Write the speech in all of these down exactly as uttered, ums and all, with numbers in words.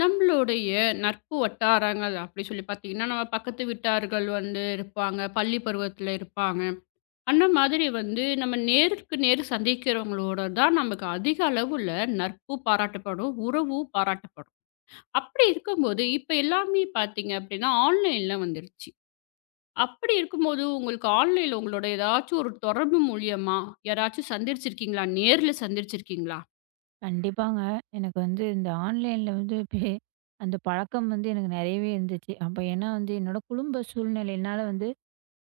நம்மளுடைய நட்பு வட்டாரங்கள் அப்படி சொல்லி பார்த்தீங்கன்னா, நம்ம பக்கத்து வீட்டார்கள் வந்து இருப்பாங்க. பள்ளி பருவத்தில இருப்பாங்க. அந்த மாதிரி வந்து நம்ம நேருக்கு நேர் சந்திக்கிறவங்களோட தான் நமக்கு அதிக அளவுல நட்பு பாராட்டப்படும். உறவு பாராட்டப்படும். அப்படி இருக்கும்போது, இப்ப எல்லாமே பார்த்தீங்க அப்படின்னா, ஆன்லைன்ல வந்துருச்சு. அப்படி இருக்கும்போது உங்களுக்கு ஆன்லைன்ல உங்களோட ஏதாச்சும் ஒரு தொடர்பு மூலியமா யாராச்சும் சந்திச்சிருக்கீங்களா? நேர்ல சந்திச்சிருக்கீங்களா? கண்டிப்பாங்க. எனக்கு வந்து இந்த ஆன்லைன்ல வந்து பே அந்த பழக்கம் வந்து எனக்கு நெறையவே இருந்துச்சு. அப்ப ஏன்னா வந்து என்னோட குடும்ப சூழ்நிலையினால வந்து,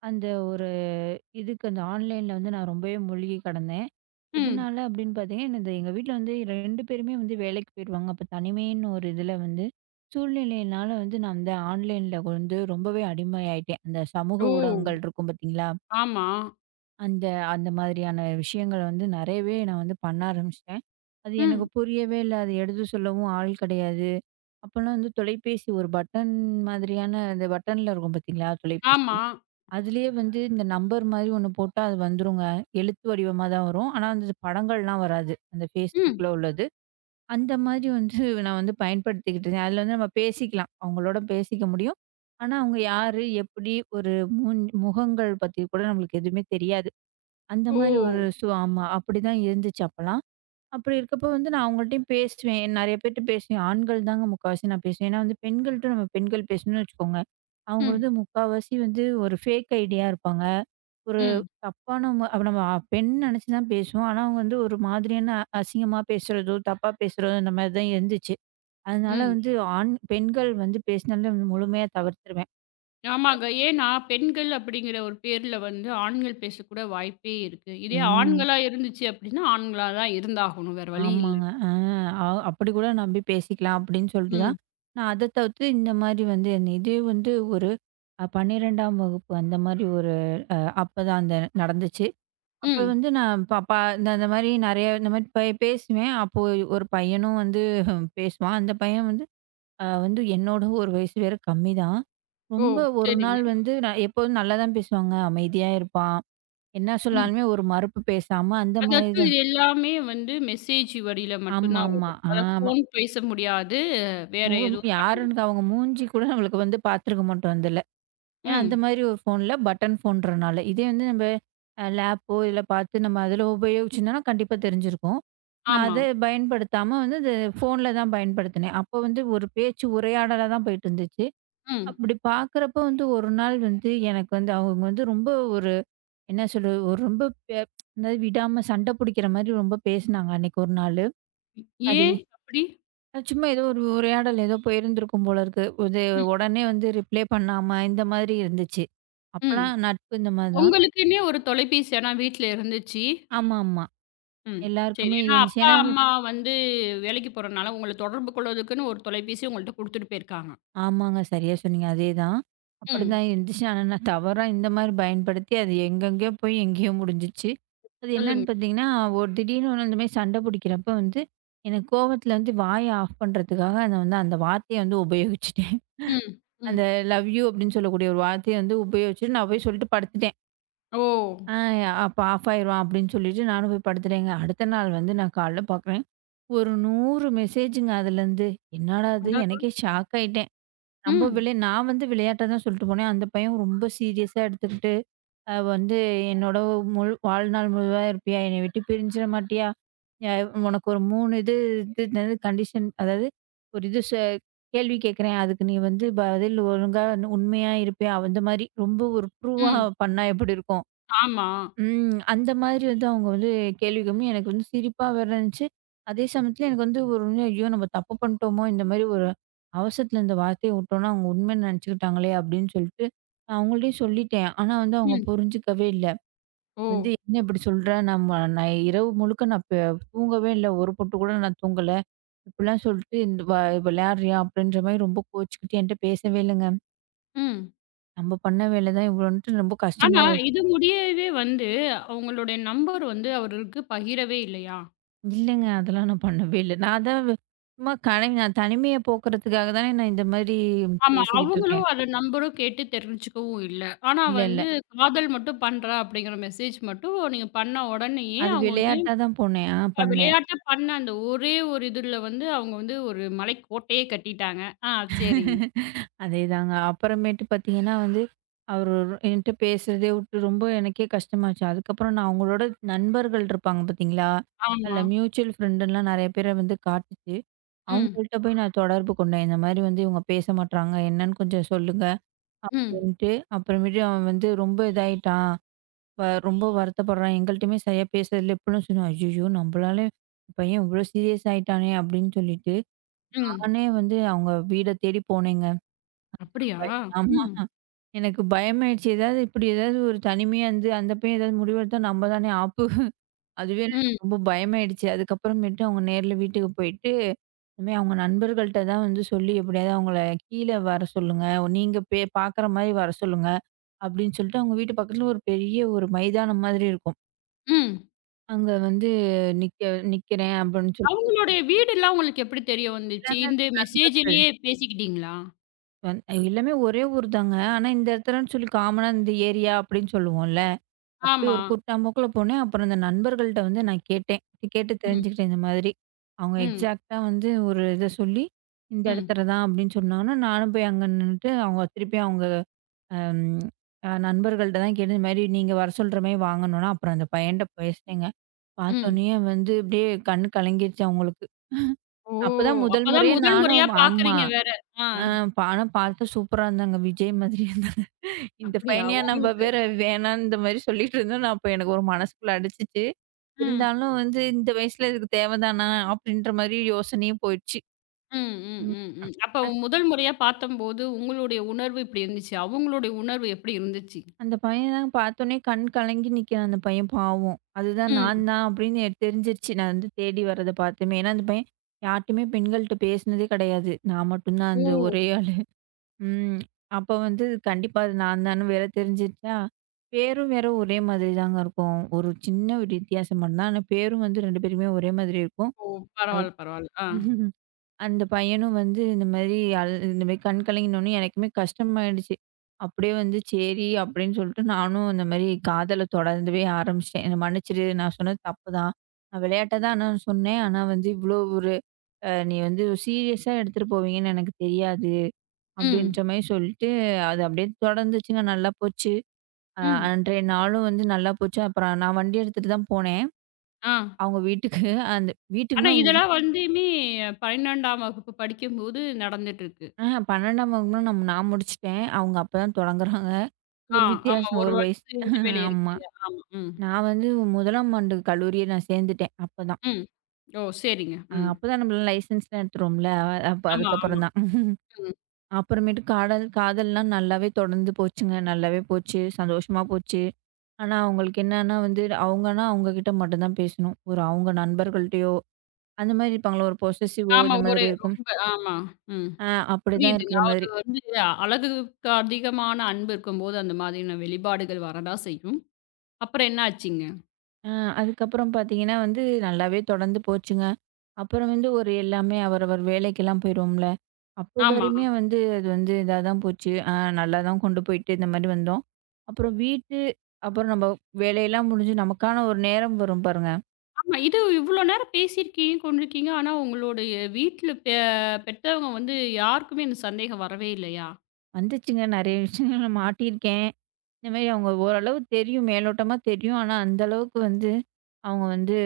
அந்த ஒரு இதுக்கு அந்த ஆன்லைன்ல வந்து நான் ரொம்பவே மூழ்கி கிடந்தேன். ம். எதனால அப்படின்னு பார்த்தீங்கன்னா, இந்த எங்க வீட்ல வந்து ரெண்டு பேருமே வந்து வேலைக்கு போயிருவாங்க. அப்ப தனிமைன்னு ஒரு இதுல வந்து சூழ்நிலையினால வந்து நான் அந்த ஆன்லைன்ல வந்து ரொம்பவே அடிமை ஆயிட்டேன். அந்த சமூக ஓ! ஊடகங்கள் இருக்கும் பார்த்தீங்களா? ஆமா. அந்த அந்த மாதிரியான விஷயங்கள் வந்து நெறையவே நான் வந்து பண்ண ஆரம்பிச்சுட்டேன். அது எனக்கு ம். புரியவே இல்ல. அது எடுத்து சொல்லவும் ஆள் கிடையாது. அப்போலாம் வந்து தொலைபேசி ஒரு பட்டன் மாதிரியான அந்த பட்டன்ல இருக்கும் பார்த்தீங்களா? தொலைபேசி. ஆமா. அதிலேயே வந்து இந்த நம்பர் மாரி ஒண்ணு போட்டா அது வந்துருங்க. எழுத்து வடிவமா தான் வரும். ஆனா வந்து படங்கள்லாம் வராது. அந்த ம். Facebookல உள்ளது. அந்த மாதிரி வந்து நான் வந்து பயன்படுத்திக்கிட்டு இருந்தேன். அதில வந்து நம்ம பேசிக்கலாம். அவங்களோட பேசிக்க முடியும். ஆனா அவங்க யாரு? எப்படி? ஒரு மூஞ் முகங்கள் பத்தி கூட நம்மளுக்கு எதுவுமே தெரியாது. அந்த ஓ! மாரி ஒரு சூ ஆமா. அப்படிதான் இருந்துச்சு அப்பலாம். அப்படி இருக்கப்போ வந்து நான் அவங்கள்ட்டயும் பேசுவேன். நெறைய பேர்ட்ட பேசுவேன். ஆண்கள் தாங்க முக்காவாசி நான் பேசுவேன். ஏன்னா வந்து பெண்கள்ட்ட நம்ம பெண்கள் பேசணும்னு வச்சுக்கோங்க, அவங்க ம், வந்து முக்காவாசி வந்து ஒரு ஃபேக் ஐடியா இருப்பாங்க. ஒரு ம், தப்பான ம அப்ப நம்ம அ- பெண் நெனச்சு தான் பேசுவோம். ஆனா அவங்க வந்து ஒரு மாதிரியான அ- அசிங்கமா பேசுறதோ, தப்பா பேசுறதோ இந்த மாரி தான் இருந்துச்சு. அதனால ம். வந்து ஆண் பெண்கள் வந்து பேசினாலே வந்து முழுமையா தவிர்த்துருவேன். ஆமாங்க. ஏன்னா பெண்கள் அப்படிங்கிற ஒரு பேர்ல வந்து ஆண்கள் பேசக்கூட வாய்ப்பே இருக்கு. இதே ம். ஆண்களா இருந்துச்சு அப்படின்னா, ஆண்களா தான் இருந்தாகணும். வேற வழி இல்ல. ஆமாங்க. ஆ அ அப்படி கூட நம்பி பேசிக்கலாம் அப்படின்னு சொல்லிட்டு தான், ம், நான் அத தவிர்த்து இந்த மாரி வந்து என்ன இதே வந்து ஒரு அ பன்னிரெண்டாம் வகுப்பு அந்த மாரி ஒரு அப்பதான் அந்த நடந்துச்சு. அப்ப ம். வந்து நான் ப ப இந்த இந்த மாரி நெறைய இந்த மாரி பே பேசுவேன். அப்போ ஒரு பையனும் வந்து பேசுவான். அந்த பையன் வந்து அ வந்து என்னோட ஒரு வயசு வேற கம்மி தான். ஓ! ரொம்ப ஒரு சரிங்க. நாள் வந்து நான் எப்போதும் நல்லா தான் பேசுவாங்க. அமைதியா இருப்பான். என்ன ம். சொன்னாலுமே ஒரு மறுப்பு பேசாம அந்த மாரி அதாச்சும் இது தான். எல்லாமே வந்து மெசேஜ் வழியில மட்டும் தான் ஆமாமா. வரும். ஆ அதாவது ஃபோன் பேச முடியாது. வேற முகம் எதுவும் பண்ண முடியாது. யாருன்னு அவங்க மூஞ்சி கூட நம்மளுக்கு வந்து பார்த்துருக்க மாட்டோம் அதுல. ஏன்னா அந்த ம். மாதிரி ஒரு ஃபோன்ல பட்டன் ஃபோன்றனால. இதே வந்து நம்ம அ லேப்போ இல்ல பார்த்து நம்ம அதுல உபயோகிச்சிருந்தோம்னா கண்டிப்பா தெரிஞ்சிருக்கும். நான் ஆமா. அத பயன்படுத்தாம வந்து இந்த ஃபோன்ல தான் பயன்படுத்தினேன். அப்போ வந்து ஒரு பேச்சு உரையாடலா தான் போயிட்டு இருந்துச்சு. ம். அப்படி பார்க்குறப்ப வந்து ஒரு நாள் வந்து எனக்கு வந்து அவங்க வந்து ரொம்ப ஒரு என்ன சொல்றது? ஒரு ரொம்ப பே அதாவது விடாம சண்டை பிடிக்கிற மாதிரி ரொம்ப பேசினாங்க அன்னைக்கு ஒரு நாளு. அது ஏன் அப்படி? அது சும்மா ஏதோ ஒரு உரையாடல் ஏதோ போயிருந்திருக்கும் போல இருக்கு. இது ம், உடனே வந்து ரிப்ளை பண்ணாம இந்த மாதிரி இருந்துச்சு. ம். அப்பலாம் நட்பு இந்த மாரி தான். உங்களுக்குன்னே ஒரு தொலைபேசி ஆனா வீட்ல இருந்துச்சு. ஆமாமா. ம். சரி. எல்லாருக்குமே ஏன்னா இருந்துச்சு. அப்பா, ஏன்னா அது அம்மா வந்து வேலைக்கு போறனால, உங்கள தொடர்பு கொள்வதற்குன்னு ஒரு தொலைபேசிய உங்கள்ட்ட குடுத்துட்டு போயிருக்காங்க. ஆமாங்க. சரியா சொன்னீங்க. அதேதான். ம். அப்படிதான் இருந்துச்சு. ஆனா நான் தவறா இந்த மாரி பயன்படுத்தி அது எங்கெங்கேயோ போய் எங்கேயோ முடிஞ்சிச்சு. அது என்னன்னு சொல்லுங்க. பார்த்தீங்கன்னா, ஒரு திடீர்னு ஒண்ணு இந்த மாரி சண்டை பிடிக்கிறப்ப வந்து எனக்கு கோவத்துல வந்து வாய ஆஃப் பண்றதுக்காக அத வந்து அந்த வார்த்தைய வந்து உபயோகிச்சுட்டேன். ம். ம். அந்த லவ் யூ அப்படின்னு சொல்லக்கூடிய ஒரு வார்த்தைய வந்து உபயோகிச்சுட்டு நான் போய் சொல்லிட்டு படுத்துட்டேன். ஓ! ஆ அப்ப ஆஃப் ஆயிரும் அப்படின்னு சொல்லிட்டு நானும் போய் படுத்துட்டேங்க. அடுத்த நாள் வந்து நான் காலைல பார்க்குறேன். ஒரு நூறு மெசேஜுங்க அதுலேருந்து. என்னடா இது! அடடா! எனக்கே ஷாக் ஆயிட்டேன். நம்ம ம். விளை நான் வந்து விளையாட்டா தான் சொல்லிட்டு போனேன். அந்த பையன் ரொம்ப சீரியஸா எடுத்துக்கிட்டு, அ வந்து என்னோட முழு வாழ்நாள் முழுவா இருப்பியா? என்னை விட்டு பிரிஞ்சிட மாட்டியா? அ உனக்கு ஒரு மூணு இது இது என்னது கண்டிஷன் அதாவது ஒரு இது ச கேள்வி கேட்குறேன். அதுக்கு நீ வந்து பதில் ஒழுங்கா உண்மையா இருப்பியா? அந்த மாரி ரொம்ப ஒரு ப்ரூவா ம். பண்ணா எப்படி இருக்கும்? ஆமா. ம். அந்த மாதிரி வந்து அவங்க வந்து கேள்வி கேட்கும்போது எனக்கு வந்து சிரிப்பா வேற இருந்துச்சு. அதே சமயத்துல எனக்கு வந்து ஒரு உண்மையா ஐயோ! நம்ம தப்பு பண்ணிட்டோமோ! இந்த மாரி ஒரு அவசரத்துல இந்த வார்த்தைய விட்டோம்னா, அவங்க உண்மைன்னு நினச்சுக்கிட்டாங்களே! அப்படின்னு சொல்லிட்டு, நான் அவங்கள்ட்டயும் சொல்லிட்டேன். ஆனா வந்து அவங்க ம். புரிஞ்சுக்கவே இல்ல. ஓ! வந்து என்ன இப்படி சொல்ற? நம்ம நான் இரவு முழுக்க நான் ப தூங்கவே இல்ல. ஒரு பொட்டு கூட நான் தூங்கல. இப்படிலாம் சொல்லிட்டு இந்த வ விளையாடுறியா? அப்படின்ற மாரி ரொம்ப கோச்சுக்கிட்டு என்ட்ட பேசவே இல்லங்க. ம். நம்ம பண்ண வேலை தான் இவ்வளோன்ட்டு ரொம்ப கஷ்டமா ஆனா, இது முடியவே வந்து அவங்களுடைய நம்பர் வந்து அவருக்கு பகிரவே இல்லையா? இல்லங்க. அதெல்லாம் நான் பண்ணவே இல்ல. நான் அதான் வ் சும்மா கனை நான் தனிமைய போக்குறதுக்காக தானே நான் இந்த மாரி ஆமா. பேசிக்கிட்டு அவங்களும் இருக்கேன். அந்த நம்பரும் கேட்டு தெரிஞ்சுக்கவும் இல்ல. ஆனா இல்ல, இல்ல. வந்து, காதல் மட்டும் பண்றேன் அப்படிங்கிற மெசேஜ் மட்டும் நீங்க பண்ண உடனேயே அது அவங்க வந்து விளையாட்டா தான் போனேன். ஆ அ பண்ணேன். விளையாட்டா பண்ண அந்த ஒரே ஒரு இதுல வந்து அவங்க வந்து ஒரு மலைக்கோட்டையே கட்டிட்டாங்க. ஆ சரிங்க. அதேதாங்க. அப்புறமேட்டு பார்த்தீங்கன்னா வந்து, அவரு என்ட்ட பேசுறதே விட்டு ரொம்ப எனக்கே கஷ்டமாச்சு. அதுக்கப்புறம் நான் அவங்களோட நண்பர்கள் இருப்பாங்க பார்த்தீங்களா? அதில ஆமா. மியூச்சுவல் ஃப்ரெண்டுலாம் நெறைய பேர வந்து காட்டுச்சு. ம், அவங்கள்ட்ட போய் நான் தொடர்பு கொண்டேன். இந்த மாரி வந்து இவங்க பேச மாட்றாங்க. என்னன்னு கொஞ்சம் சொல்லுங்க. ம், அப்படின்ட்டு. அப்புறமேட்டு அவன் வந்து ரொம்ப இதாயிட்டான். வ ரொம்ப வருத்தப்படுறான். எங்கள்ட்டயுமே சரியா பேசுறதில்ல. இப்படிலாம் சொன்னேன். ஐயய்யோ! நம்மளால பையன் இவ்ளோ சீரியஸ் ஆயிட்டானே அப்படின்னு சொல்லிட்டு, ம். நானே வந்து அவங்க வீட தேடி போனேங்க. அப்படியா? பய ஆமா. ம், எனக்கு பயமாயிடுச்சு. ஏதாவது இப்படி ஏதாவது ஒரு தனிமையா இருந்து, அந்த பையன் ஏதாவது முடிவெடுத்தா நம்ம தானே ஆப்பு. அதுவே எனக்கு ம், ரொம்ப பயமாயிடுச்சு. அதுக்கப்புறமேட்டு அவங்க நேர்ல வீட்டுக்கு போயிட்டு, இனிமே அவங்க நண்பர்கள்ட்ட தான் வந்து சொல்லி எப்படியாவது அவங்கள கீழ வர சொல்லுங்க. நீங்க பே பார்க்குற மாரி வர சொல்லுங்க அப்படின்னு சொல்லிட்டு, அவங்க வீட்டு பக்கத்துல ஒரு பெரிய ஒரு மைதானம் மாதிரி இருக்கும். ம். அங்க வந்து நிக்க நிக்கிறேன் அப்படின்னு சொல்லி அவங்களுடைய வீடுலாம் உங்களுக்கு எப்படி தெரிய வந்துச்சு? எல்லாமே இந்த நண்பர்கள். மெசேஜ்லயே பேசிக்கிட்டீங்களா? வந் எல்லாமே ஒரே ஊர் தாங்க. ஆனா இந்த இடத்துலன்னு சொல்லி காமனா இந்த ஏரியா அப்படின்னு சொல்லுவோம்ல. அப்படி ஆமா. ஒரு கூட்டாம்போக்குல போனேன். அப்புறம் இந்த நண்பர்கள்ட்ட வந்து நான் கேட்டேன். கேட்டு ம், தெரிஞ்சுக்கிட்டேன் இந்த மாதிரி. அவங்க ம், எக்ஸாக்ட்டா வந்து ஒரு இத சொல்லி, இந்த ம், இடத்துல தான் அப்படின்னு சொன்னாங்கன்னா, நானும் போய் அங்க நின்னுட்டு அவங்க திருப்பி அவங்க அம் அ நண்பர்கள்ட்ட தான் கேட்டு, இந்த மாரி நீங்க வர சொல்ற மாரி வாங்கணும்னா, அப்புறம் அந்த பையன்ட்ட பேசினேங்க. ம். பார்த்தோனயே வந்து அப்படியே கண்ணு கலங்கிருச்சு அவங்களுக்கு. ஓ! அப்பதான் முதல் அப்பதான் முறையே முதல் முறையா நானும் ஆமா. பாக்குறீங்க வேற. ஆ. அ ப ஆனா பார்த்தா சூப்பரா இருந்தாங்க. விஜய் மாதிரி இருந்தாங்க. இந்த அப்படியா? பையனையா நம்ம உங்களுக்கு வேற வேணான்னு இந்த மாரி சொல்லிட்டு இருந்தோம். நான் அப்ப எனக்கு ஒரு மனசுக்குள்ள அடிச்சுச்சு. ம், இருந்தாலும் வந்து இந்த வயசுல இதுக்கு தேவதானா? அப்படின்ற மாரி யோசனையும் போயிடுச்சு. ம், ம், ம். ம், ம். அப்ப முதல் முறையா பார்த்தம்போது உங்களுடைய உணர்வு இப்படி இருந்துச்சு. அவங்களுடைய உணர்வு எப்படி இருந்துச்சு? அந்த பையன் தான் பார்த்தோனே கண் கலங்கி நிக்கிறான் அந்த பையன் பாவம். அதுதான் நான் ம். தான் அப்படின்னு எனக்கு தெரிஞ்சிருச்சு. நான் வந்து தேடி வர்றத பார்த்துமே. ஏன்னா அந்த பையன் யார்ட்டயுமே பெண்கள்ட்ட பேசினதே கிடையாது. நான் மட்டும் தான் ஓ! அந்த ஒரே ஆளு. ம். அப்ப வந்து கண்டிப்பா அது நான் தான்னு வேற தெரிஞ்சிருச்சா, பேரும் வேற ஒரே மாதிரி தாங்க இருக்கும். ஒரு சின்ன ஒரு வித்தியாசம் மட்டும்தான். ஆனா பேரும் வந்து ரெண்டு பேருக்குமே ஒரே மாதிரி இருக்கும். ஓ! அது பரவால்ல, பரவால்ல. ஆ. அந்த பையனும் வந்து இந்த மாரி அழு இந்த மாரி கண் கலங்கினோனே எனக்குமே கஷ்டமாயிடுச்சு. அப்படியே வந்து சரி அப்படின்னு சொல்லிட்டு நானும் இந்த மாரி காதல தொடர்ந்துவே ஆரம்பிச்சுட்டேன். என்ன மன்னிச்சிடு நான் சொன்னது தப்பு தான். நான் விளையாட்டா தான் நான் சொன்னேன். ஆனா வந்து இவ்வளோ ஒரு அ நீ வந்து சீரியஸா எடுத்துட்டு போவீங்கன்னு எனக்கு தெரியாது. ம். அப்படின்ற மாரி சொல்லிட்டு, அது அப்படியே தொடர்ந்துச்சுங்க. நல்லா போச்சு. அ ம். அன்றைய நாளும் வந்து நல்லா போச்சு. அப்புறம் நான் வண்டி எடுத்துட்டு தான் போனேன். ஆ. அவங்க வீட்டுக்கு அந்த ஆனா வீட்டுக்குன்னா இதெல்லாம் வந்துமே பன்னிரண்டாம் வகுப்பு படிக்கும்போது நடந்துட்டுருக்கு. ஆஹ பன்னிரெண்டாம் வகுப்புலாம் நம் நான் முடிச்சுட்டேன். அவங்க அப்பதான் தொடங்குறாங்க. ஆ, ஒரு ஆமா. வித்தியாசம் ஒரு ஒரு வயசு. வருஷத்து இடைவெளி இருக்கு ஆமா. இல்லையா? ஆமா. ம். நான் வந்து ஒன்றாம் ஆண்டு கல்லூரிய நான் சேர்ந்துட்டேன். அப்பதான். ம். ஓ! சரிங்க. அ ம். அப்பதான் நம்மலாம் லைசன்ஸ்லாம் எடுத்துருவோம்ல. அப்ப ஆமா, ஆமா. அதுக்கப்புறம் தான். ம். அப்புறமேட்டு காடல் காதல்லாம் நல்லாவே தொடர்ந்து போச்சுங்க. நல்லாவே போச்சு. சந்தோஷமா போச்சு. ஆனா, அவங்களுக்கு என்னன்னா வந்து அவங்கன்னா அவங்க கிட்ட மட்டும் தான் பேசணும். ஒரு அவங்க நண்பர்கள்ட்டயோ, அந்த மாரி இருப்பாங்கள்ல, ஒரு பொசசிவோ ஆமா. இந்த ஒரு மாதிரி இருக்கும். ரொம்ப ஆமா. ம். ஆ அப்படிதான் புரியுதுங்க. இருக்கிற அது மாதிரி. வந்து அழகுக்கு அதிகமான அன்பு இருக்கும்போது அந்த மாதிரியான வெளிப்பாடுகள் வரதான் செய்யும். அப்புறம் என்ன ஆச்சுங்க? அ அதுக்கப்புறம் பார்த்தீங்கன்னா வந்து, நல்லாவே தொடர்ந்து போச்சுங்க. அப்புறம் வந்து ஒரு எல்லாமே அவரவர் வேலைக்கெல்லாம் போயிருவோம்ல. அப்போ ஆமா. வரையுமே வந்து அது வந்து இதா தான் போச்சு. அ நல்லா தான் கொண்டு போயிட்டு இந்த மாரி வந்தோம். அப்புறம் வீட்டு அப்புறம் நம்ம வேலையெல்லாம் முடிஞ்சு நமக்கான ஒரு நேரம் வரும் பாருங்க. ஆமா. இது இவ்ளோ நேரம் பேசியிருக்கீங்க, கொண்டிருக்கீங்க. ஆனா உங்களுடைய வீட்ல பெ பெத்தவங்க வந்து யாருக்குமே அந்த சந்தேகம் வரவே இல்லையா? வந்துச்சுங்க நெறைய விஷயங்கள் நான் மாட்டியிருக்கேன். இந்த மாரி அவங்க ஓரளவு தெரியும். மேலோட்டமா தெரியும். ஆனா, அந்த அளவுக்கு வந்து அவங்க வந்து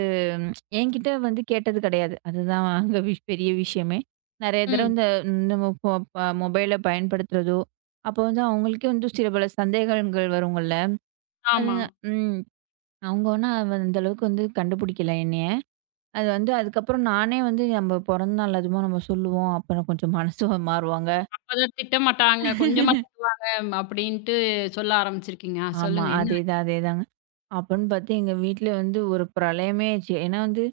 ம், என்கிட்ட வந்து கேட்டது கிடையாது. அதுதான் அங்க விஷ் பெரிய விஷயமே. நெறைய தடவ ம். இந்த நம்ம போ ப மொபைல பயன்படுத்துறதோ, அப்போ வந்து அவங்களுக்கே வந்து சில பல சந்தேகங்கள் வருங்கல்ல. அது ஆமா. ம். அவங்க ஆனா அந்த அளவுக்கு வந்து கண்டுபிடிக்கல என்னைய. அது வந்து அதுக்கப்புறம் நானே வந்து நம்ம பொறந்த நாள் அதுமோ நம்ம சொல்லுவோம். அப்புறம் கொஞ்சம் மனசு மாறுவாங்க. அப்பதான் திட்டமாட்டாங்க, கொஞ்சமா திட்டுவாங்க அப்படின்ட்டு சொல்ல ஆரம்பிச்சிருக்கீங்க. ஆ ஆமா. சொல்லுங்க என்ன ஆச்சு? அதேதான், அதேதாங்க. அப்பன்னு பார்த்து எங்க வீட்ல வந்து ஒரு பிரளயமே ஆச்சு. ஏன்னா வந்து,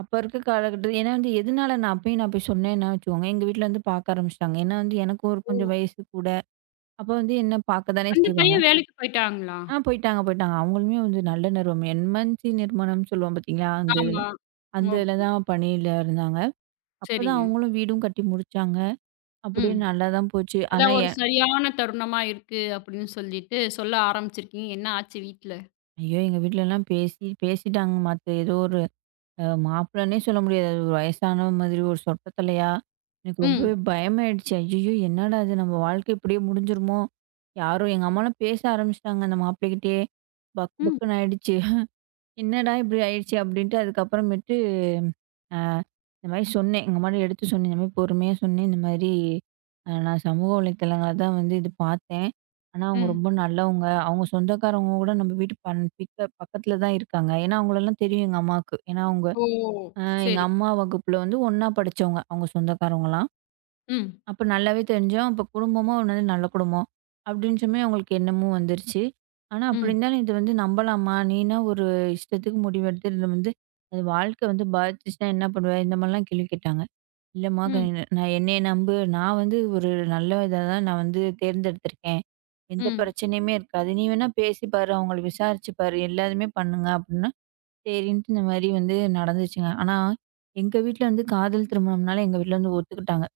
அப்ப இருக்க காலகட்டத்துல ஏன்னா வந்து எதனால நான் அப்பயும் நான் போய் சொன்னேன்னா வச்சுக்கோங்க, எங்க வீட்ல வந்து பார்க்க ஆரம்பிச்சுட்டாங்க. ஏன்னா வந்து எனக்கும் ஒரு கொஞ்சம் வயசு கூட. அப்ப வந்து என்ன பார்க்க தானே அந்த செய்வாங்க. பையன் வேலைக்கு போயிட்டாங்களா? ஆ போயிட்டாங்க, போயிட்டாங்க. அவங்களுமே வந்து நல்ல நிறுவனம். என்எம்சி நிறுவனம்னு சொல்லுவோம் பார்த்தீங்களா? அந்த இதுல. ஆமா. அந்த இதுல ஓகே. தான் பணியில இருந்தாங்க. அப்பதான் சரிங்க. அவங்களும் வீடும் கட்டி முடிச்சாங்க. அப்படியே ம். நல்லா தான் போச்சு. ஆனா அதான் ஒரு என் சரியான தருணமா இருக்கு அப்படின்னு சொல்லிட்டு சொல்ல ஆரம்பிச்சிருக்கீங்க. என்ன ஆச்சு வீட்ல? ஐயோ! எங்க வீட்லலாம் பேசி பேசிட்டாங்க. மத்த ஏதோ ஒரு அ மாப்பிள்ளன்னே சொல்ல முடியாது. அது ஒரு வயசான மாதிரி ஒரு சொட்ட தலையா. எனக்கு ரொம்பவே ம். பயமாயிடுச்சு. ஐயய்யோ! என்னடா இது நம்ம வாழ்க்கை இப்படியே முடிஞ்சிருமோ? யாரும் எங்க அம்மாலாம் பேச ஆரம்பிச்சுட்டாங்க அந்த மாப்பிள்ளைகிட்டயே. பக்கு ம். பக்குன்னு ஆயிடுச்சு. என்னடா இப்படி ஆயிடுச்சு அப்படின்ட்டு அதுக்கப்புறமேட்டு அ இந்த மாரி சொன்னேன். எங்க அம்மாட்ட எடுத்து சொன்னேன். இந்த மாரி பொறுமையா சொன்னேன். இந்த மாதிரி அ நான் சமூக வலைத்தளங்கள தான் வந்து இது பார்த்தேன். ஆனா அவங்க ம். ரொம்ப நல்லவங்க. அவங்க சொந்தக்காரவங்க கூட நம்ம வீட்டு பண் பிக்க பக்கத்தில தான் இருக்காங்க. ஏன்னா அவங்களலாம் தெரியும் எங்க அம்மாவுக்கு. ஏன்னா அவங்க ஓ! அ எங்க சரி. அம்மா வகுப்புல வந்து ஒண்ணா படிச்சவங்க. அவங்க சொந்தக்காரவங்கலாம். ம். அப்ப நல்லாவே தெரிஞ்சோம். அப்ப குடும்பமும் வந்து நல்ல குடும்பம். அப்டின்ற மாரி அவங்களுக்கு எண்ணமும் வந்துருச்சு. ஆனா அப்படி ம். இருந்தாலும் இது வந்து நம்பலாமா? நீனா ஒரு இஷ்டத்துக்கு முடிவெடுத்து இது வந்து அது வாழ்க்கை வந்து பாதிச்சுச்சுன்னா என்ன பண்ணுவ? இந்த மாரிலாம் கேள்வி கேட்டாங்க. இல்லம்மா க ம். நான் என்னைய நம்பு. நான் வந்து ஒரு நல்ல இத தான் நான் வந்து தேர்ந்தெடுத்திருக்கேன். எந்த ம். பிரச்சனையுமே இருக்காது. நீ வேணா பேசி பாரு. அவங்கள விசாரிச்சு பாரு. எல்லாதுமே பண்ணுங்க அப்டின்னா சரின்ட்டு இந்த மாரி வந்து நடந்துச்சுங்க. ஆனா, எங்க வீட்ல வந்து காதல் திருமணம்னால எங்க வீட்ல வந்து ஒத்துக்கிட்டாங்க.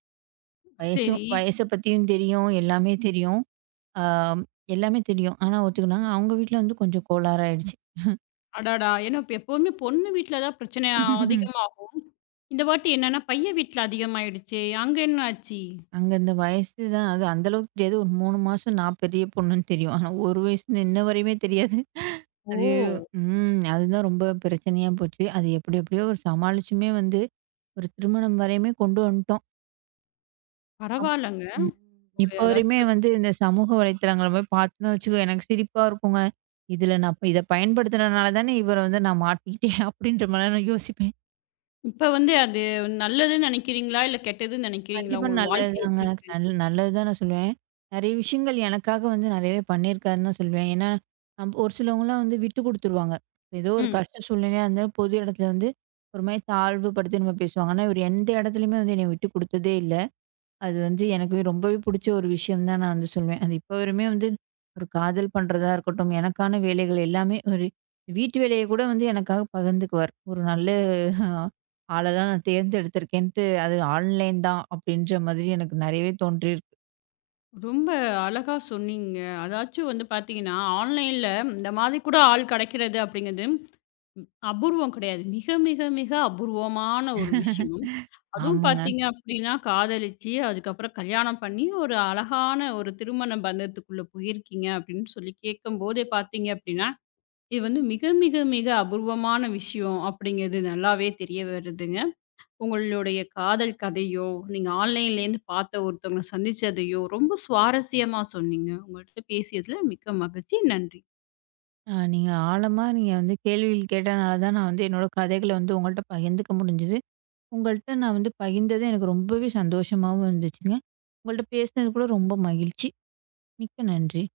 வயசும் சரி. வயச பத்தியும் தெரியும். எல்லாமே தெரியும். ஆ எல்லாமே தெரியும். ஆனா ஒத்துக்கினாங்க. அவங்க வீட்ல வந்து கொஞ்சம் கோளாறு ஆயிடுச்சு. அடடா! ஏன்னா இப்ப எப்பவுமே பொண்ணு வீட்ல தான் பிரச்சனை அதிகமா. இந்த வாட்டி என்னன்னா பையன் வீட்ல அதிகமாயிடுச்சே! அங்க என்ன ஆச்சு? அங்க இந்த வயசு தான் அது அந்த அளவுக்கு தெரியாது. ஒரு மூணு மாசம் நான் பெரிய பொண்ணுன்னு தெரியும். ஆனா, ஒரு வயசுன்னு இன்ன வரையுமே தெரியாது. அது ஓ! ம். அதுதான் ரொம்ப பிரச்சனையா போச்சு. அது எப்படி எப்படியோ ஒரு சமாளிச்சுமே வந்து ஒரு திருமணம் வரையுமே கொண்டு வந்துட்டோம். பரவால்லங்க. ம். ஒரு இப்ப வரையுமே அதாச்சும் வந்து இந்த சமூக வலைத்தளங்கள போய் பார்த்தோன்னு வச்சுக்கோ, எனக்கு சிரிப்பா இருக்குங்க. "இதுல நான் இப்ப இத பயன்படுத்துனனால தானே இவர வந்து நான் மாட்டிக்கிட்டேன்." அப்படின்ற மாரி நான் யோசிப்பேன். இப்ப வந்து அது நல்லதுன்னு நெனைக்கிறீங்களா? இல்ல கெட்டதுன்னு நெனைக்கிறீங்களா? கண்டிப்பா உங்க வாழ்க்கை நல்லதுதாங்க. எப்படி இருக்கு? நல் நல்லது தான் நான் சொல்லுவேன். நெறைய விஷயங்கள் எனக்காக வந்து நெறையவே பண்ணியிருக்காருன்னு தான் சொல்லுவேன். ஏன்னா, நம்ப ஒரு சிலவங்கலாம் வந்து விட்டு குடுத்துருவாங்க. ஏதோ ஒரு ம். கஷ்ட சூழ்நிலையா இருந்தா பொது இடத்துல வந்து ஒரு மாரி தாழ்வு படுத்தி நம்ம பேசுவாங்க. ஆனா, இவரு எந்த இடத்துலயுமே வந்து என்னைய விட்டு குடுத்ததே இல்ல. அது வந்து எனக்கு ரொம்பவே பிடிச்ச ஒரு விஷயம் தான் நான் வந்து சொல்வேன். அது இப்போ வரையுமே வந்து ஒரு காதல் பண்றதா இருக்கட்டும், எனக்கான வேலைகள் எல்லாமே ஒரு வீட்டு வேலைய கூட வந்து எனக்காக பகிர்ந்துக்குவார். ஒரு நல்ல ஆள தான் நான் தேர்ந்தெடுத்திருக்கேன்ட்டு, அது ஆன்லைன் தான் அப்படின்ற மாதிரி எனக்கு நெறையவே தோன்றியிருக்கு. ரொம்ப அழகா சொன்னீங்க. அதாச்சும் வந்து பார்த்தீங்கன்னா, ஆன்லைன்ல இந்த மாதிரி கூட ஆள் கிடைக்கிறது அப்படிங்கிறது அபூர்வம் கிடையாது. மிக மிக மிக அபூர்வமான ஒரு விஷயம். அதுவும் ஆமாங்க. பார்த்தீங்க அப்படின்னா, காதலிச்சு, அதுக்கப்புறம் கல்யாணம் பண்ணி, ஒரு அழகான ஒரு திருமண பந்தத்துக்குள்ள போயிருக்கீங்க அப்படின்னு சொல்லி கேட்கும்போதே பார்த்தீங்க அப்படின்னா, இது வந்து மிக, மிக, மிக அபூர்வமான விஷயம் அப்படிங்கிறது நல்லாவே தெரிய வருதுங்க. உங்களுடைய காதல் கதையோ, நீங்க ஆன்லைன்லேருந்து பார்த்த ஒருத்தவங்கள சந்திச்சதையோ, ரொம்ப சுவாரஸ்யமா சொன்னீங்க. உங்கள்ட்ட பேசியதுல மிக்க மகிழ்ச்சி. நன்றி. அ நீங்க ஆழமா நீங்க வந்து கேள்விகள் கேட்டனால தான் நான் வந்து என்னோட கதைகள வந்து உங்கள்ட்ட பகிர்ந்துக்க முடிஞ்சது. உங்கள்ட்ட நான் வந்து பகிர்ந்தது எனக்கு ரொம்பவே சந்தோஷமாவும் இருந்துச்சுங்க. உங்கள்ட்ட பேசினது கூட ரொம்ப மகிழ்ச்சி. மிக்க நன்றி.